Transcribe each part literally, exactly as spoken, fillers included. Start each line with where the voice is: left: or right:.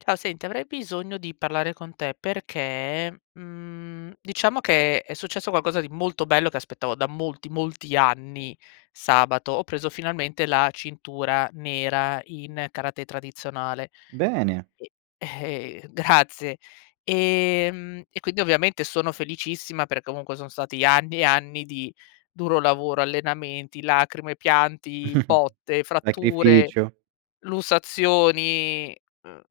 left: Ciao. Senti, avrei bisogno di parlare con te perché, mhmm, diciamo che è successo qualcosa di molto bello che aspettavo da molti, molti anni. Sabato ho preso finalmente la cintura nera in karatè tradizionale
right: Bene!
left: e Grazie! Ehm, e quindi, ovviamente, sono felicissima, per comunque, sono stati anni e anni di duro lavoro. Allenamenti, lacrime, pianti, botte, fratture,
right: acrificio.
left: lussazioni, uhm,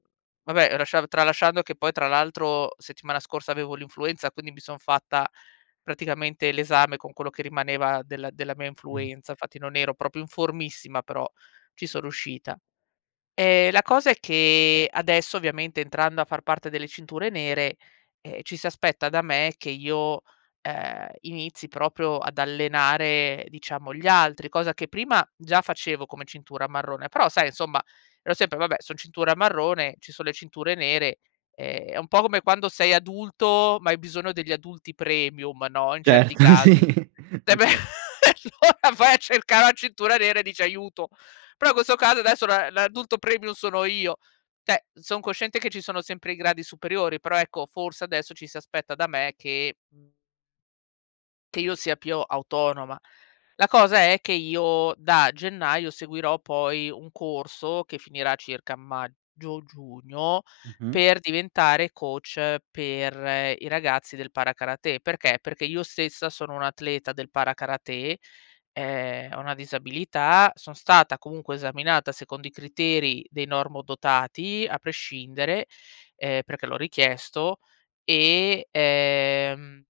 left: vabbè, lasciado tralasciando che poi, tra l'altro, settimana scorsa avevo l'influenza, quindi mi son fatta praticamente l'esame con quello che rimaneva della della mia
right: Mh-mh.
left: influenza. nfatti, non ero proprio in formissima, però ci so ruscita. Ehm, la cosa è che adesso, ovviamente, entrando a far parte delle cinture nere, ehm, ci si aspetta da me che io, ehm, inizi proprio ad allenare, diciamo, gli altri, cosa che prima già facevo come cintura marrone. Però, sai, insomma, ero sempre: "Vabbè, son cintura marrone, ci son le cinture nere". Ehm, è un po' come quando sei adulto, ma hai bisogno degli adulti premium no, in certi
right: Certo, sì.
left: casi. Eh beh
right: [unintelligible]
left: e allora vai a cercà la cintura nera e dice: "Aiuto". prò questo caso, adesso, la l'adulto premium sono io! ceh, son cosciente che ci sono sempre i gradi superiori, però, ecco, forse adesso ci si aspetta da me che, mhmm che io sia piò autonoma. La cosa è che io, da gennaio, seguirò poi un corso, che finirà circa a maggio, giugno,
right: Mh-mh.
left: per diventare coach per i ragazzi del para-karatè. Perché? Perché io stessa sono un'atleta del para-karatè. Ehm, ho una disabilità, son stata comunque esaminata secondo i criteri dei normodotati, a prescindere, ehm, perché l'ho richiesto. E ehm,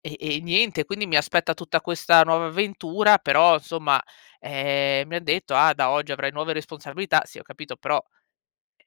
left: e e niente. Quindi mi aspetta tutta questa nuova avventura. Però, somma, ehm, mi han detto: "Ah, da oggi avrai nuove responsabilità". Sì, ho capito, però,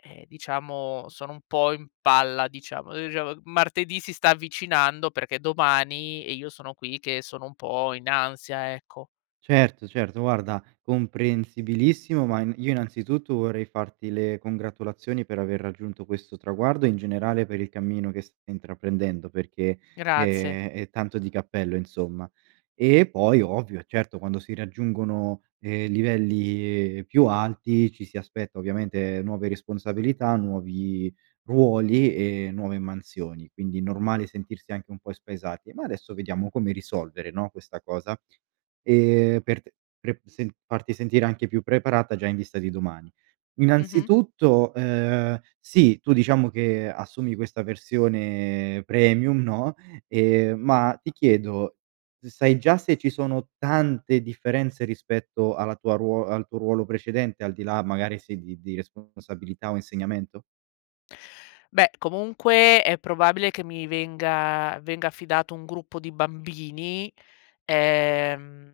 left: ehm, diciamo, sono un po' in palla, diciamo. [unintelligible] Martedì si sta avvicinando, perché è domani e io sono qui che sono un po' in ansia, ecco.
right: Certo, certo, guarda, comprensibilissimo. Ma in io innanzitutto vorrei farti le congratulazioni per aver raggiunto questo traguardo, e in generale, per il cammino che st intraprendendo, perché,
left: Grazie.
right: ehm, eh, tanto di cappello, insomma. E poi, ovvio, certo, quando si raggiungono, ehm, livelli più alti, ci si aspetta ovviamente nuove responsabilità, nuovi ruoli e nuove mansioni, quindi normale sentirsi anche un po' spaesati. Ma adesso vediamo come risolvere, no, questa cosa. E, per te pre sen farti sentire anche più preparata già in vista di domani.
left: Mh-mh.
right: Innanzitutto, ehm, sì, tu, diciamo che assumi questa versione "premium" no ehm, ma ti chiedo, sai già se ci sono tante differenze rispetto alla tua ruo al tuo ruolo precedente? Al di là, magari, se di di responsabilità o insegnamento?
left: Beh, comunque è probabile che mi venga venga affidato un gruppo di bambini. Ehm,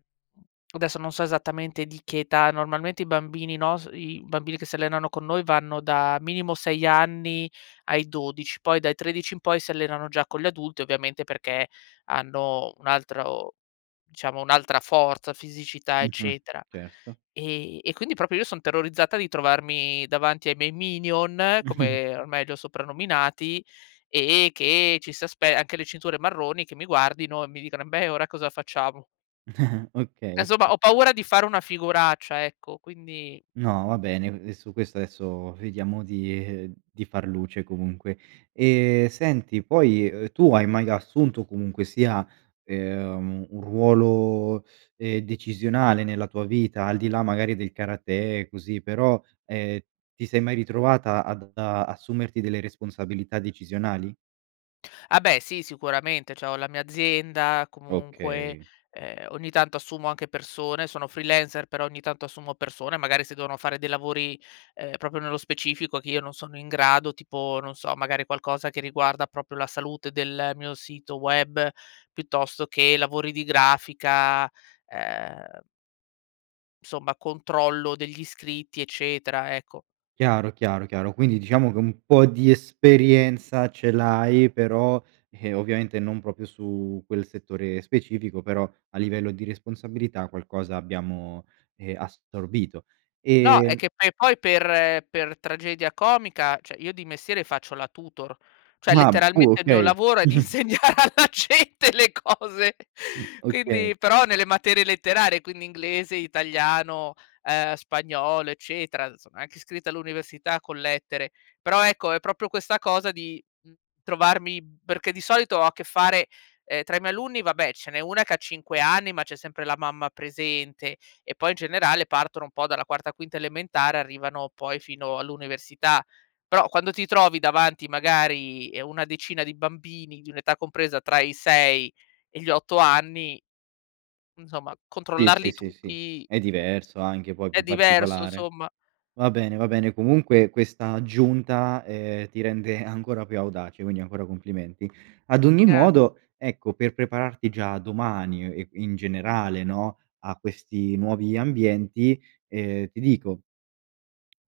left: adesso non so esattamente di che età. Normalmente i bambini nos i bambini che si allenano con noi vanno da minimo sei anni ai dodici, poi dai tredici in poi si allenano già con gli adulti, ovviamente, perché hanno un altro diciamo, un'altra forza, fisicità,
right: Mh-mh,
left: eccetera.
right: certo.
left: E e quindi proprio io son terrorizzata di trovarmi davanti ai miei Minion, come ormai li ho soprannominati e che ci si aspe anche le cinture marroni, che mi guardino e mi dicano: "Embè ora cosa facciamo?".
right: Okay,
left: E somma,
right: oka.
left: ho paura di fare una figuraccia, ecco, quindi
right: No, va bene, ehm, su questo aesso, vediamo di di far luce, comunque. E, senti, poi, uhm, tu hai mai assunto, comunque sia, ehm, un ruolo, ehm, decisionale nella tua vita, al di là, magari, del karatè, così, però, ehm, ti sei mai ritrovata ad ad assumerti delle responsabilità decisionali?
left: Ah, beh, sì, sicuramente. Cioè ho la mia azienda, comunque,
right: Okay.
left: ehm, ogni tanto assumo anche persone, sono freelancer però ogni tanto assumo persone, magari se devono fare dei lavori, ehm, proprio nello specifico che io non sono in grado, tipo, non so, magari qualcosa che riguarda proprio la salute del mio sito web, piuttosto che lavori di grafica, ehm somma controllo degli iscritti, eccetera, ecco.
right: Chiaro, chiaro, chiaro, quindi diciamo che un po' di esperienza ce l'hai, però, ehm, ovviamente non proprio su quel settore specifico. Però, a livello di responsabilità qualcosa abbiamo, ehm, assorbito.
left: No, è
right: E
left: che poi poi per per tragedia comica, ceh, io di mestiere faccio la tutor. ceh,
right: [unintelligible]
left: letteralmente il mio
right: Okay.
left: lavoro è di insegnare alla gente le cose,
right: Mh, okay.
left: quindi però nelle materie letterarie, quindi inglese, italiano, uhm, spagnolo, eccetera. Sono anche iscritta all'università con lettere, però, ecco, è proprio questa cosa di, mhmm, trovarmi perché di solito ho a che fare ehm, tra i miei alunni, vabbè, ce n'è una che ha cinque anni, ma c'è sempre la mamma presente. E poi, in generale, partono un po' dalla quarta, quinta elementare, arrivano poi fino all'università. Però, quando ti trovi davanti, magari, e una decina di bambini, di un'età compresa tra i sei e gli otto anni insomma
right: Sì, sì,
left: controllarli
right: sì, sì.
left: tuti,
right: È
left: ehm,
right: diverso anche, poi,
left: è
right: più
left: diverso,
right: particolare.
left: somma.
right: Va bene, va bene, comunque questa aggiunta, ehm, ti rende ancora più audace, quindi ancora complimenti. Ad ogni
left: Grazie.
right: modo, ecco, per prepararti già domani, uhm, e in generale, no, a questi nuovi ambienti, ehm, ti dico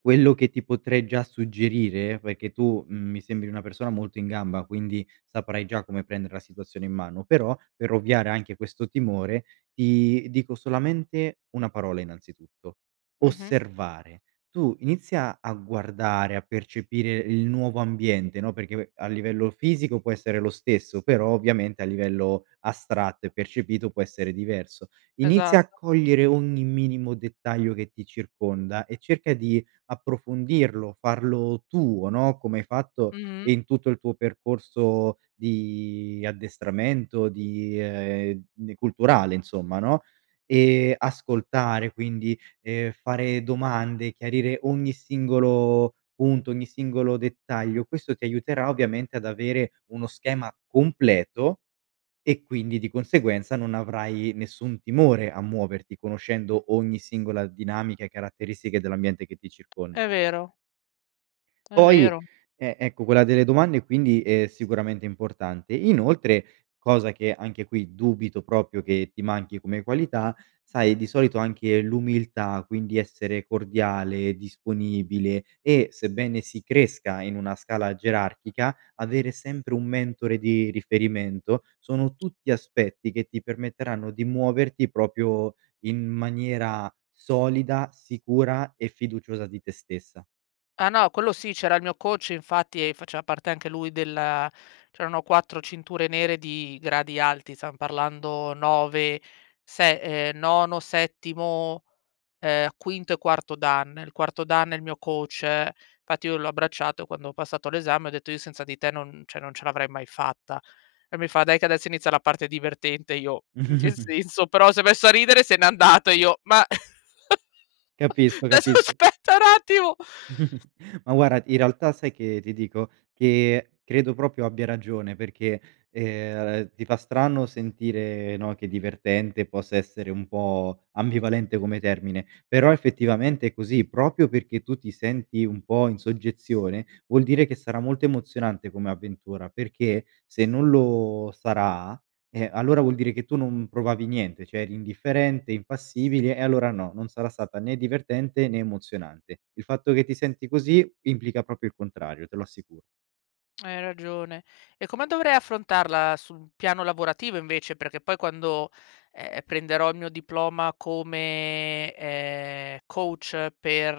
right: quello che ti potrei già suggerire, perché tu, mhmm, mi sembri una persona molto in gamba, quindi saprai già come prendere la situazione in mano, però per ovviare anche questo timore, ti dico solamente una parola, innanzitutto:
left: Mh-mh.
right: osservare. Tu inizia a guardare, a percepire il nuovo ambiente, no, perché ve a livello fisico può essere lo stesso, però, ovviamente, a livello astratto e percepito, può essere diverso. Inizia a
left: Esatto.
right: cogliere ogni minimo dettaglio che ti circonda, e cerca di approfondirlo, farlo tuo, no, come hai fatto
left: Mh-mh.
right: in tutto il tuo percorso di addestramento, di, ehm, ne culturale insomma, no? Ehm, ascoltare, quindi, ehm, fare domande, chiarire ogni singolo punto, ogni singolo dettaglio. Questo ti aiuterà, ovviamente, ad avere uno schema completo, e quindi, di conseguenza, non avrai nessun timore a muoverti, conoscendo ogni singola dinamica e caratteristiche dell'ambiente che ti
left: È
right: circonda.
left: vero. È
right: Poi,
left: vero.
right: e ecco quella delle domande, quindi, è sicuramente importante. Inoltre, cosa che anche qui dubito propio che ti manchi come qualità, sai di solito, anche l'umiltà quindi essere cordiale, disponibile, e sebbene si cresca in una scala gerarchica avere sempre un mentore di riferimento sono tutti aspetti che ti permetteranno di muoverti propio in maniera solida, sicura e fiduciosa di te stessa.
left: Ah no, quello sì. C'era il mio coach, infatti, e faceva parte anche lui della c'erano quattro cinture nere di gradi alti, zan parlando nove, se ehm, nono, settimo, ehm, quinto e quarto dan. Il quarto dan è il mio coach, fatti io l'ho abbracciato quando ho passato l'esame e o detto: "Io senza di te non cioè, non ce l'avrei mai fatta." E mi fa: "Dai che adesso inizia la parte divertente." Io: "In che senso?" Però s'è messo a ridere e se n'è andato e io: "Ma"
right: Capisco,
left: desso
right: capisco.
left: aspetta n attimo!
right: Ma guarda, in realtà, sai che ti dico? Che credo proprio abbia ragione, perché, ehm, ti fa strano sentire, no, che divertente possa essere un po' ambivalente come termine, però effettivamente è così, propio perché tu ti senti un po' in soggezione, vuol dire che sarà molto emozionante come avventura, perché se non lo sarà, eh, allora vuol dire che tu non provavi niente, cioè, eri indifferente, impassibile e allora no, non sarà stata né divertente né emozionante. Il fatto che ti senti così, implica propio il contrario. Te lo assicuro.
left: Hai ragione. E come dovrei affrontarla su un piano lavorativo, invece? Perché poi quando, e ehm, prenderò il mio diploma come, ehm, coach per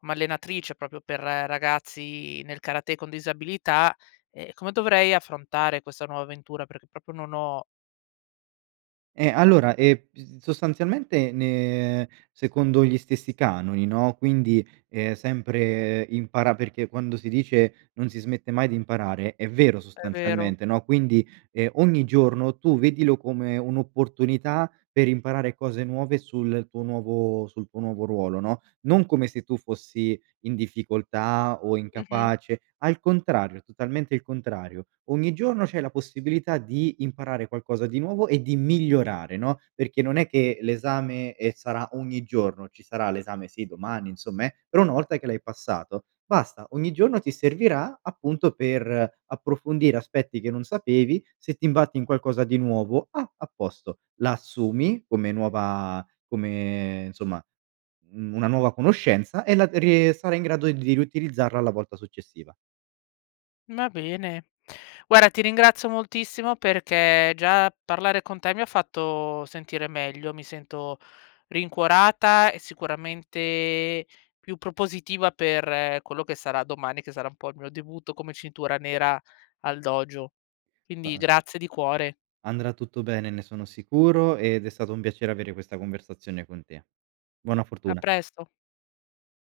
left: m allenatrice, propio per ragazzi nel karatè con disabilità, ehm, come dovrei affrontare questa nuova avventura? Perché proprio non ho
right: Eh, allora, ehm, sostanzialmente ne secondo gli stessi canoni, no? Quindi, ehm, sempre impara perché quando si dice: "Non si smette mai di imparare", è vero
left: È vero.
right: sostanzialmente, no? Quindi, ehm, ogni giorno tu vedilo come un'opportunità per imparare cose nuove sul tuo nuovo sul tuo nuovo ruolo, no? Non come se tu fossi in difficoltà o
left: Mh-mh.
right: incapace, al contrario, totalmente il contrario. Ogni giorno c'è la possibilità di imparare qualcosa di nuovo e di migliorare, no? Perché non è che l'esame, ehm, sarà ogni giorno. Ci sarà l'esame, sì, domani insomma, eh. Però, una volta che l'hai passato, basta, ogni giorno ti servirà, appunto, per approfondire aspetti che non sapevi, se ti imbatti in qualcosa di nuovo, ah, a posto, la assumi come nuova come, insomma, mhmm, una nuova conoscenza e la rie sarai in grado di riutilizzarla la volta successiva.
left: Va bene. guara ti ringrazio moltissimo, perché già parlare con te mi ha fatto sentire meglio. Mi sento rincuorata e sicuramente più propositiva per quello che sarà domani, che sarà un po' il mio debutto, come cintura nera, al dojo, quindi
right: [unintelligible]
left: grazie di cuore.
right: Andrà tutto bene, ne sono sicuro ed è stato un piacere avere questa conversazione con te. Buona
left: A
right: fortuna!
left: presto.